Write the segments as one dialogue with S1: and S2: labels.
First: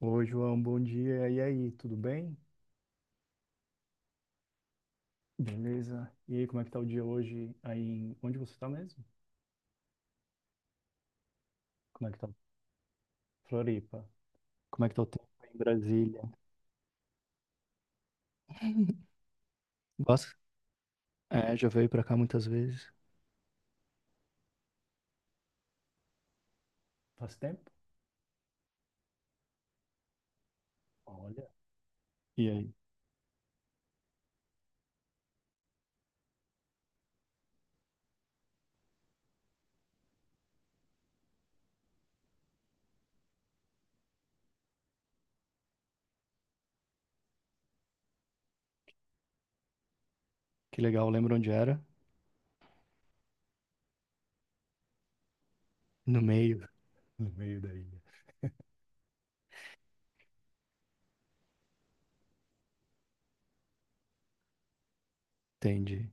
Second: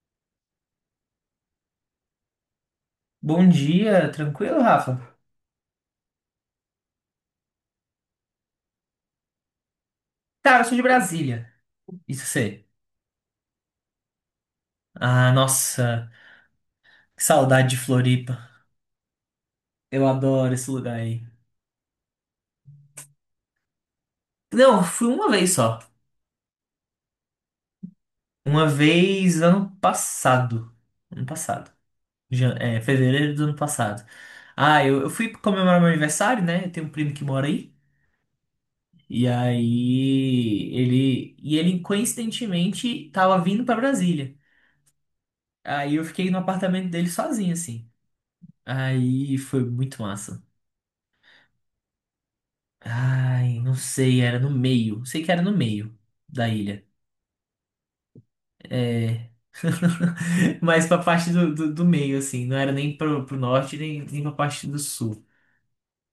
S1: Oi, João, bom dia. E aí, tudo bem?
S2: Bom dia, tranquilo, Rafa?
S1: Beleza? E aí, como é que tá o dia hoje aí em... Onde você tá mesmo?
S2: Cara, eu sou de Brasília.
S1: Como é que
S2: Isso
S1: tá
S2: sei.
S1: Floripa? Como é que tá o tempo
S2: Ah,
S1: aí em
S2: nossa,
S1: Brasília?
S2: que saudade de Floripa. Eu
S1: Gosta?
S2: adoro esse lugar aí.
S1: É, já veio pra cá muitas vezes.
S2: Não, fui uma vez só.
S1: Faz tempo?
S2: Uma vez ano passado. Ano
S1: Olha.
S2: passado.
S1: E aí?
S2: É, fevereiro do ano passado. Ah, eu fui comemorar meu aniversário, né? Eu tenho um primo que mora aí. E aí ele. E ele, coincidentemente, tava vindo pra Brasília. Aí eu fiquei no apartamento dele sozinho, assim. Aí foi muito massa.
S1: Que legal, lembra onde era?
S2: Ai, não sei, era no meio. Sei que era no meio
S1: No
S2: da
S1: meio.
S2: ilha.
S1: No meio da ilha.
S2: É. Mas pra parte do meio, assim. Não era nem pro norte, nem pra parte do sul.
S1: Entendi.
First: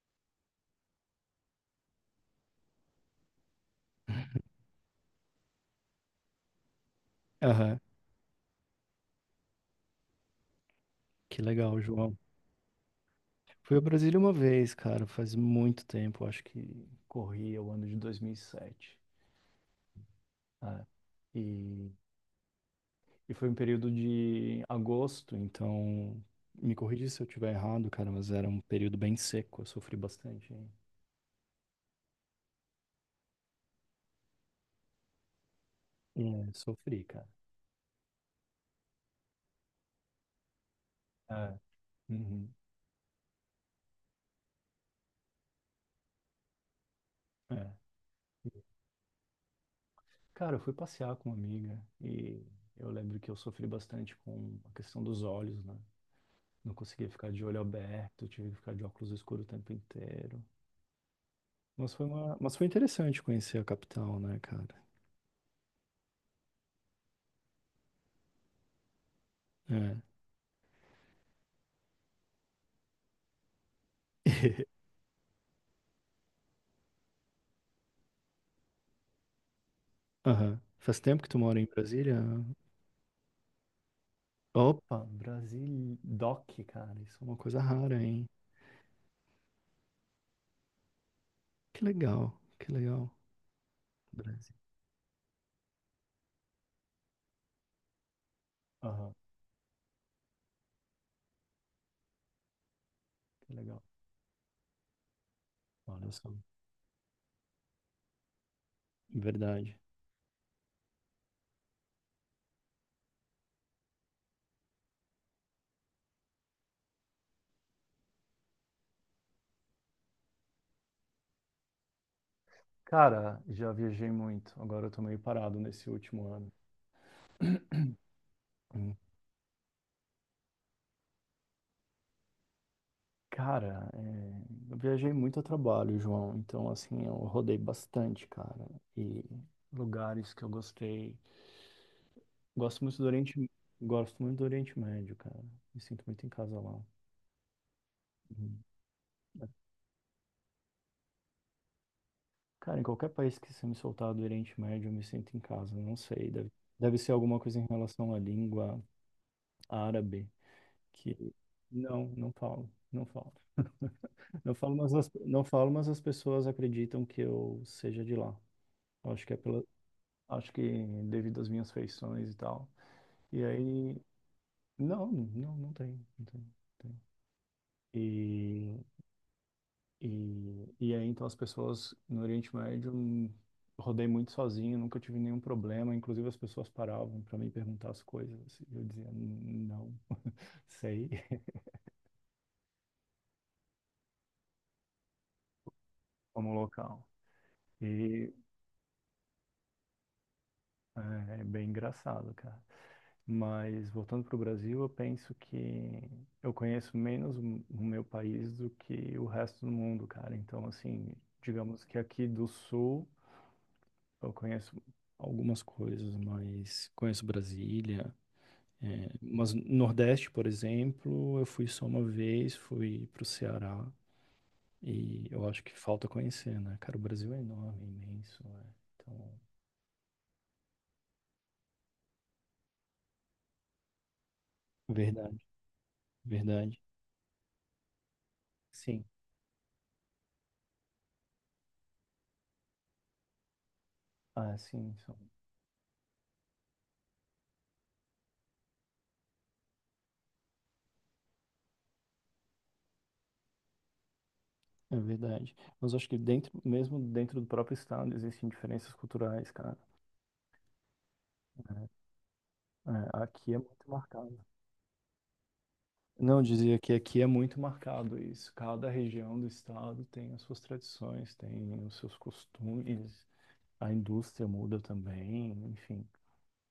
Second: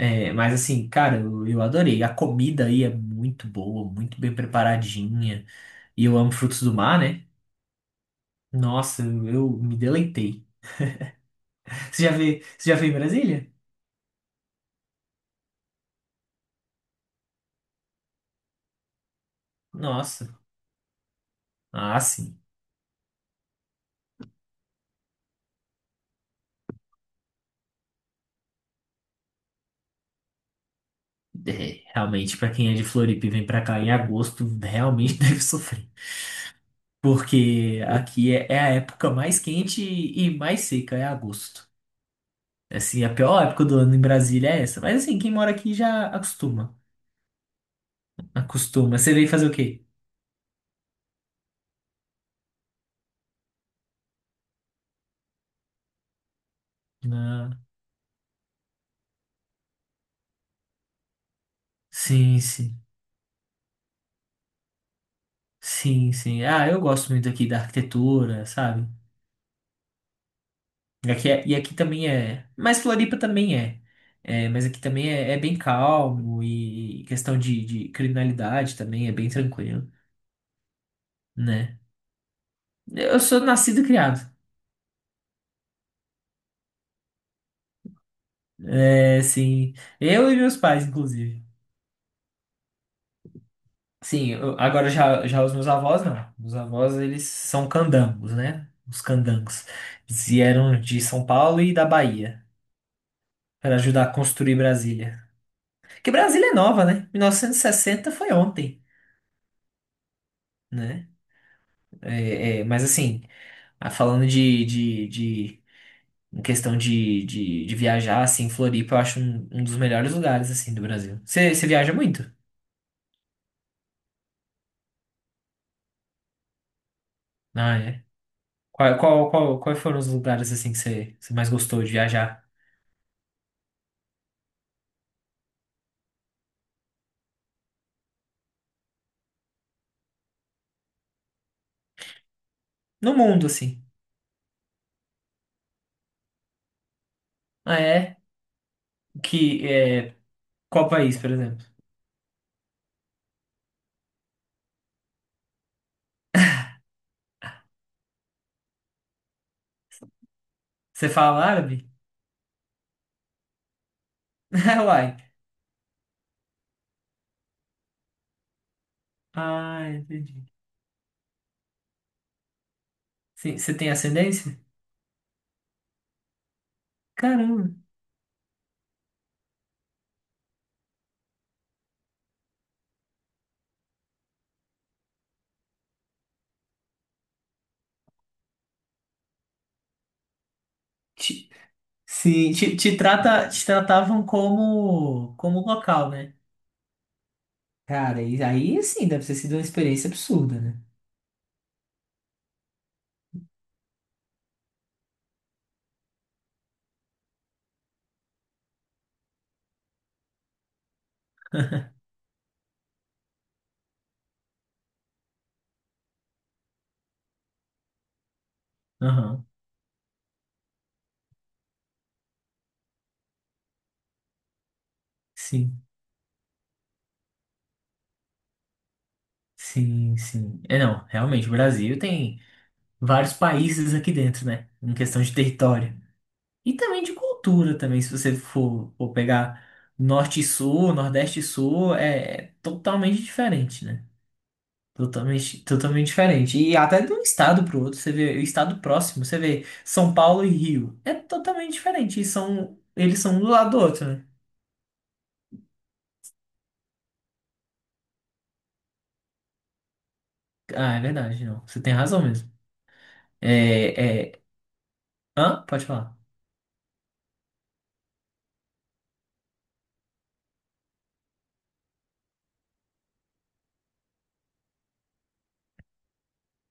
S2: É, mas assim, cara, eu adorei. A comida aí é muito boa, muito bem preparadinha. E eu amo frutos do mar, né?
S1: Aham,
S2: Nossa, eu me deleitei.
S1: que legal, João.
S2: Você já veio em Brasília?
S1: Fui a Brasília uma vez, cara, faz muito tempo, acho que corria o ano de 2007.
S2: Nossa.
S1: É.
S2: Ah, sim.
S1: E foi um período de agosto, então me corrija se eu estiver errado, cara, mas era um período bem seco, eu sofri bastante, hein?
S2: É, realmente, pra quem é de Floripa e vem pra cá em agosto, realmente deve sofrer.
S1: É, sofri, cara.
S2: Porque aqui é, é a época mais quente e mais seca, é
S1: É.
S2: agosto.
S1: Uhum.
S2: Assim, a pior época do ano em Brasília é essa. Mas assim, quem mora aqui já acostuma.
S1: É.
S2: Acostuma. Você veio fazer o quê?
S1: Cara, eu fui passear com uma amiga e eu lembro que eu sofri bastante com a questão dos olhos, né? Não conseguia ficar de
S2: Ah,
S1: olho aberto, tive que ficar de óculos escuros o tempo inteiro. Mas foi uma...
S2: sim,
S1: mas foi
S2: sim.
S1: interessante conhecer a capital, né, cara?
S2: Sim, sim. Ah, eu gosto muito aqui da arquitetura, sabe?
S1: É.
S2: E aqui também é. Mas Floripa também é. É, mas aqui também é, é bem calmo e questão de criminalidade também é bem tranquilo,
S1: Aham. Faz tempo que tu mora em
S2: né?
S1: Brasília?
S2: Eu sou nascido e criado.
S1: Opa, Brasil Doc, cara. Isso é uma coisa rara, hein?
S2: É, sim. Eu e meus pais, inclusive.
S1: Que legal, que legal.
S2: Sim,
S1: Brasil.
S2: agora já os meus avós, não. Os avós, eles são candangos, né? Os
S1: Aham,
S2: candangos. Eles vieram de São Paulo e da Bahia
S1: que
S2: para
S1: legal.
S2: ajudar a construir Brasília.
S1: Olha
S2: Que
S1: só.
S2: Brasília é nova, né? 1960 foi ontem,
S1: Verdade.
S2: né? É, é, mas assim, ah, falando de em questão de viajar, assim, Floripa eu acho um dos melhores lugares, assim, do Brasil. Você viaja muito?
S1: Cara, já viajei muito. Agora eu tô meio parado nesse último ano.
S2: Ah, é?
S1: Hum.
S2: Quais foram os lugares assim que você mais gostou de viajar?
S1: Cara, é, eu viajei muito a trabalho, João. Então, assim, eu rodei bastante, cara. E lugares que eu gostei. Gosto muito do
S2: No mundo,
S1: Oriente,
S2: assim.
S1: gosto muito do Oriente Médio, cara. Me sinto muito em casa lá.
S2: Ah, é?
S1: Uhum.
S2: Que, é, qual país, por exemplo?
S1: Cara, em qualquer país que você me soltar do Oriente Médio, eu me sinto em casa. Não sei, deve, deve ser alguma coisa em relação à língua árabe
S2: Você
S1: que
S2: fala árabe?
S1: não, não falo, não falo. Não falo, mas as,
S2: Uai.
S1: não falo, mas as pessoas acreditam que eu seja de lá. Eu acho que é pela,
S2: Ah, entendi.
S1: acho que devido às minhas feições e tal. E
S2: Sim, você tem
S1: aí,
S2: ascendência?
S1: não, não, não tem, não tem, não
S2: Caramba.
S1: tem. E aí, então, as pessoas no Oriente Médio, rodei muito sozinho, nunca tive nenhum problema. Inclusive, as pessoas paravam para me perguntar as coisas. E eu dizia, não sei.
S2: Te- sim, te tratavam como, como local, né?
S1: Como local.
S2: Cara,
S1: E
S2: e aí sim, deve ter sido uma experiência absurda, né?
S1: é, é bem engraçado, cara. Mas, voltando para o Brasil, eu penso que eu conheço menos o meu país do que o resto do mundo, cara. Então, assim, digamos que aqui do Sul, eu conheço algumas coisas, mas conheço Brasília. É,
S2: Aham.
S1: mas Nordeste, por exemplo, eu fui só uma vez, fui pro Ceará e eu acho que
S2: Sim,
S1: falta conhecer, né? Cara, o Brasil é enorme, imenso, né? Então,
S2: sim, sim. É, não, realmente, o Brasil tem vários países aqui dentro, né? Em questão de
S1: verdade,
S2: território. E
S1: verdade.
S2: também de cultura também, se você for,
S1: Sim.
S2: for pegar norte e sul, nordeste e sul, é, é totalmente diferente, né?
S1: Ah, sim, são-
S2: Totalmente, totalmente diferente. E até de um estado para o outro, você vê o estado próximo, você vê São Paulo e Rio, é totalmente diferente. E são, eles são um do lado do outro, né?
S1: é verdade. Mas eu acho que dentro, mesmo dentro do próprio estado, existem diferenças culturais, cara.
S2: Ah, é verdade, não. Você tem razão mesmo.
S1: É, aqui é muito
S2: É,
S1: marcado.
S2: é... Hã? Pode falar.
S1: Não, eu dizia que aqui é muito marcado isso. Cada região do estado tem as suas tradições, tem os seus costumes, a indústria muda também, enfim.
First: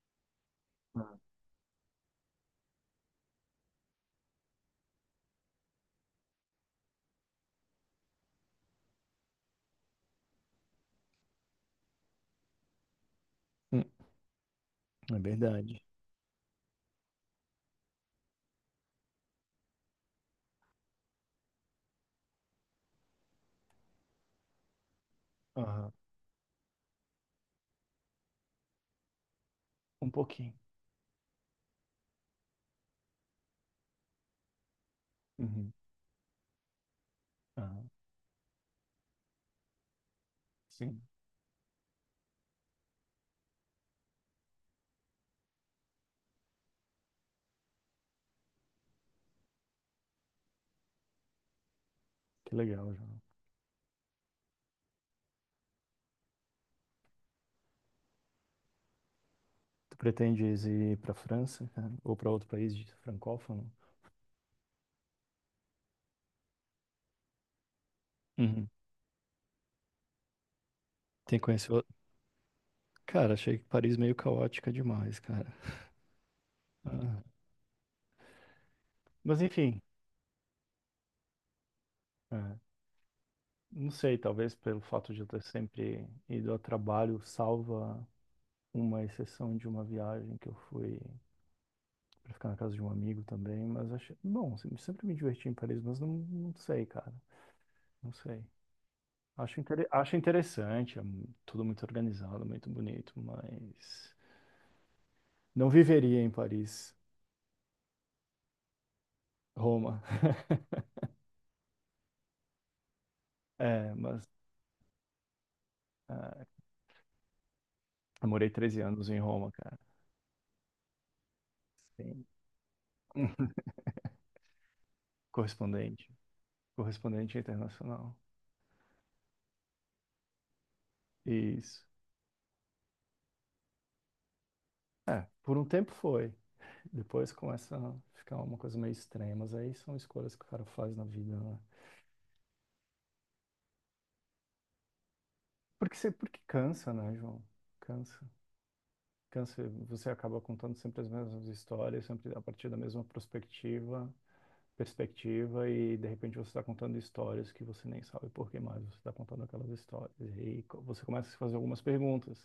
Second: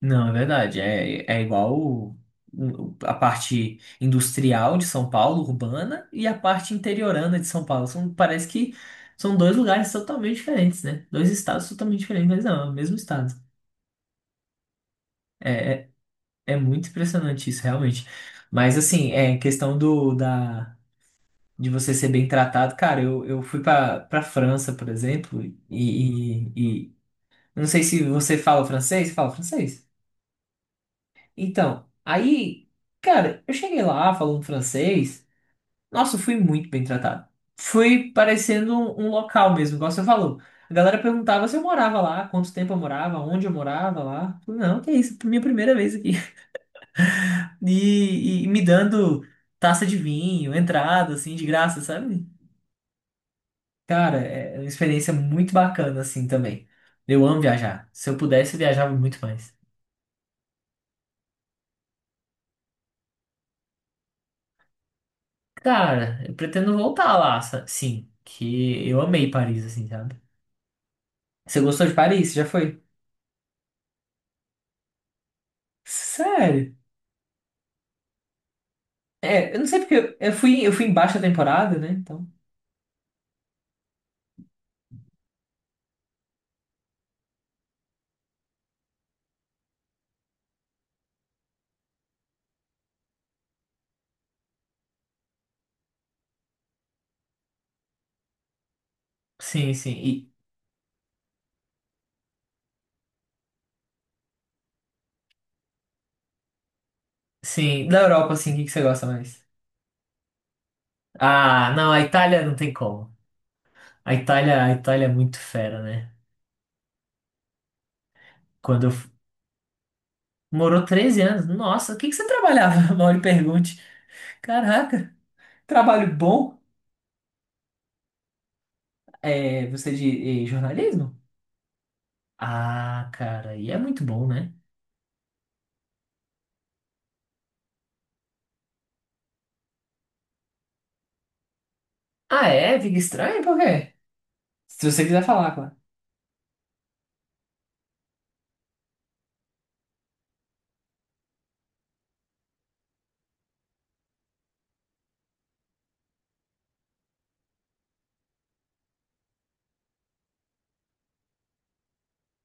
S2: Não, é verdade.
S1: Ah,
S2: É, é igual a parte industrial de São Paulo, urbana, e a parte interiorana de São Paulo. São, parece que são dois lugares totalmente diferentes, né? Dois estados totalmente diferentes, mas não, é o mesmo estado.
S1: Hum, é
S2: É,
S1: verdade.
S2: é, é muito impressionante isso, realmente. Mas, assim, é questão de você ser bem tratado. Cara, eu fui pra França, por exemplo,
S1: Aham.
S2: não sei se você fala francês. Fala francês?
S1: Um pouquinho.
S2: Então, aí, cara, eu cheguei lá falando francês.
S1: Uhum.
S2: Nossa, eu fui muito bem tratado.
S1: Ah,
S2: Fui parecendo um local mesmo, igual você falou. A galera
S1: sim.
S2: perguntava se eu morava lá, quanto tempo eu morava, onde eu morava lá. Falei, não, que isso, minha primeira vez aqui. E, e me dando taça de vinho, entrada, assim, de graça, sabe?
S1: Que legal, João.
S2: Cara, é uma experiência muito bacana, assim, também. Eu amo viajar. Se eu pudesse, eu viajava muito mais.
S1: Tu pretendes ir para França, cara? Ou para outro país de francófono?
S2: Cara, eu pretendo voltar lá, sim.
S1: Uhum.
S2: Que eu amei Paris, assim, sabe?
S1: Tem que
S2: Você
S1: conhecer
S2: gostou
S1: outro.
S2: de Paris? Você já foi?
S1: Cara, achei que Paris meio caótica demais, cara.
S2: Sério?
S1: Ah, mas
S2: É, eu não sei
S1: enfim,
S2: porque eu fui em baixa temporada, né? Então,
S1: é, não sei, talvez pelo fato de eu ter sempre ido a trabalho, salva uma exceção de uma viagem que eu fui pra ficar na casa de um amigo também, mas acho, bom, se- sempre me diverti em Paris, mas não, não sei, cara, não sei. Acho,
S2: sim,
S1: intere-
S2: sim.
S1: acho
S2: E,
S1: interessante, é mu- tudo muito organizado, muito bonito, mas não viveria em Paris.
S2: sim. Da Europa, assim, o que que você gosta mais?
S1: Roma.
S2: Ah, não, a Itália não tem como.
S1: É,
S2: A
S1: mas
S2: Itália, a Itália é muito fera, né?
S1: ah, eu morei 13
S2: Quando eu...
S1: anos
S2: f-
S1: em Roma, cara.
S2: Morou 13 anos. Nossa, o que que
S1: Sim.
S2: você trabalhava? Mal lhe pergunte. Caraca.
S1: Correspondente,
S2: Trabalho bom?
S1: correspondente internacional.
S2: É, você é de jornalismo?
S1: Isso.
S2: Ah, cara, e é muito bom, né?
S1: É, por um tempo foi. Depois começa a ficar uma coisa meio estranha, mas aí são escolhas que o cara faz na vida, né?
S2: Ah, é? Fica estranho? Por quê? Se você quiser falar, claro.
S1: Porque, você, porque cansa, né, João? Cansa. Cansa. Você acaba contando sempre as mesmas histórias, sempre a partir da mesma perspectiva, perspectiva, e de repente você está contando histórias que você nem sabe por que mais você está contando aquelas histórias. E aí co- você começa a se fazer algumas perguntas.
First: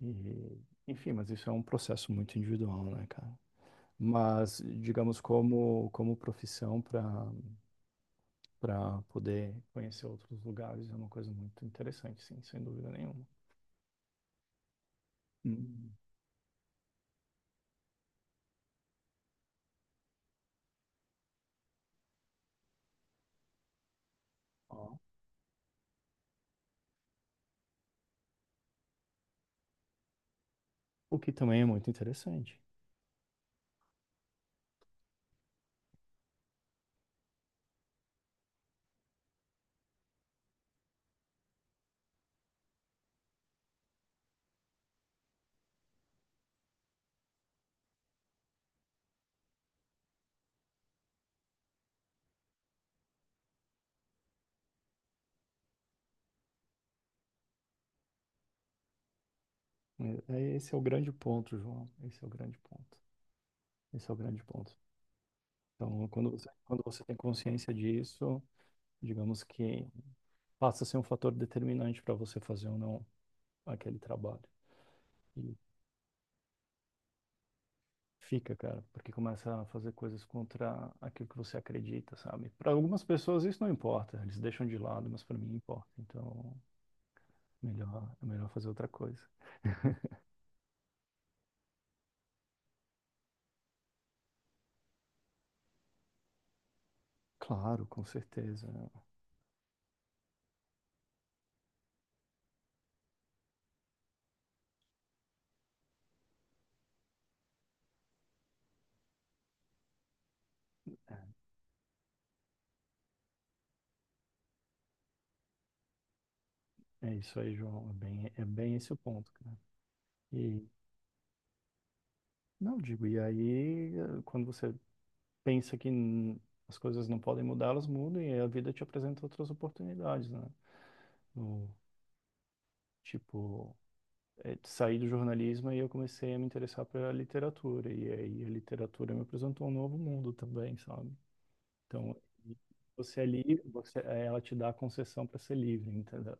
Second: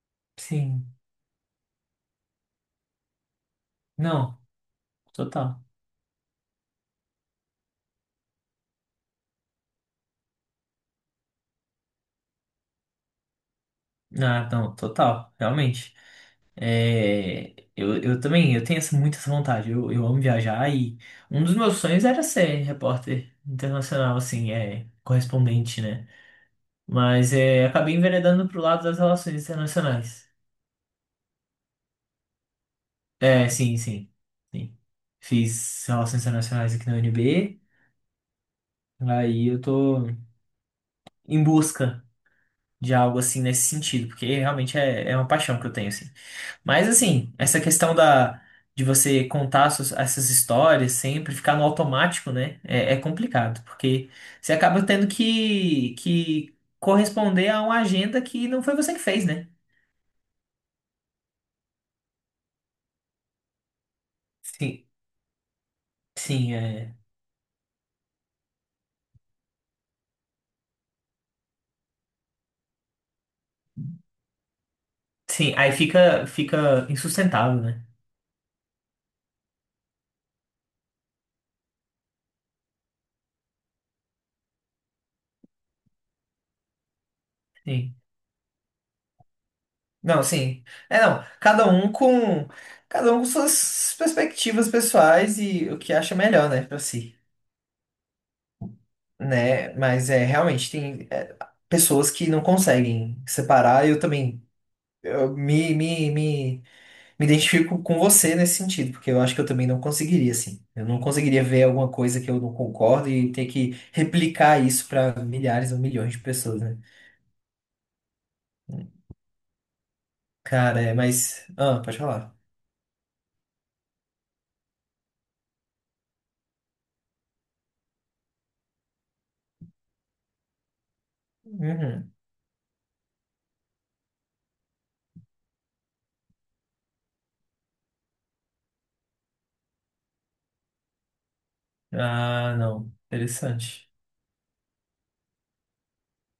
S1: E,
S2: Sim.
S1: enfim, mas isso é um processo muito individual, né, cara?
S2: Não,
S1: Mas, digamos,
S2: total.
S1: como, como profissão para poder conhecer outros lugares é uma coisa muito interessante, sim, sem dúvida nenhuma.
S2: Ah, não, total,
S1: Hum.
S2: realmente. É, eu também, eu tenho essa, muito essa vontade. Eu amo viajar e um dos meus sonhos era ser repórter internacional, assim, é,
S1: Ó.
S2: correspondente, né? Mas é, acabei enveredando pro lado das relações internacionais.
S1: O que também é muito interessante.
S2: É, sim, sim, sim. Fiz relações internacionais aqui na UNB, aí eu tô em busca de algo assim nesse sentido, porque realmente é, é uma paixão que eu tenho, assim. Mas assim, essa questão da de você contar essas histórias sempre, ficar no automático, né? É, é complicado, porque você acaba tendo que corresponder a uma agenda que não foi você que fez, né?
S1: É- é- esse é o grande ponto, João. Esse é o grande ponto. Esse é o grande ponto.
S2: Sim,
S1: Então,
S2: sim,
S1: quando
S2: é.
S1: você tem consciência disso, digamos que passa a ser um fator determinante para você fazer ou não aquele trabalho.
S2: Sim,
S1: E
S2: aí fica, fica insustentável, né?
S1: fica, cara, porque começa a fazer coisas contra aquilo que você acredita, sabe? Para algumas pessoas isso não importa, eles deixam de lado, mas para mim importa. Então,
S2: Sim.
S1: melhor, é melhor fazer outra coisa.
S2: Não, sim. É, não, cada um com suas perspectivas pessoais e o que acha melhor, né, pra si.
S1: Claro, com certeza.
S2: Né? Mas é realmente tem é, pessoas que não conseguem separar. Eu também eu me, me, me, me identifico com você nesse sentido, porque eu acho que eu também não conseguiria, assim. Eu não conseguiria ver alguma coisa que eu não concordo e ter que replicar isso para milhares ou milhões de pessoas, né?
S1: É isso aí, João. É bem esse o ponto, cara. E
S2: Cara, é, mas. Ah, pode falar.
S1: não digo, e aí quando você pensa que n- as coisas não podem mudar, elas mudam e a vida te apresenta outras oportunidades, né? No,
S2: Uhum.
S1: tipo, saí do jornalismo e eu comecei a me interessar pela literatura e aí a literatura me apresentou um novo mundo também, sabe? Então,
S2: Ah, não.
S1: você é livre,
S2: Interessante.
S1: você, ela te dá a concessão para ser livre, entendeu?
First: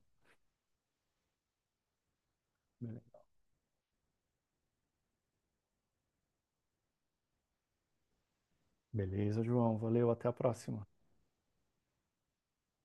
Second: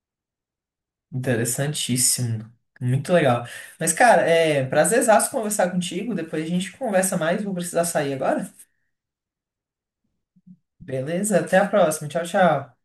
S2: Interessantíssimo. Muito legal. Mas, cara, é prazerzaço conversar contigo. Depois a gente conversa mais. Vou precisar sair agora.
S1: Beleza, João. Valeu, até a próxima.
S2: Beleza? Até a próxima. Tchau, tchau.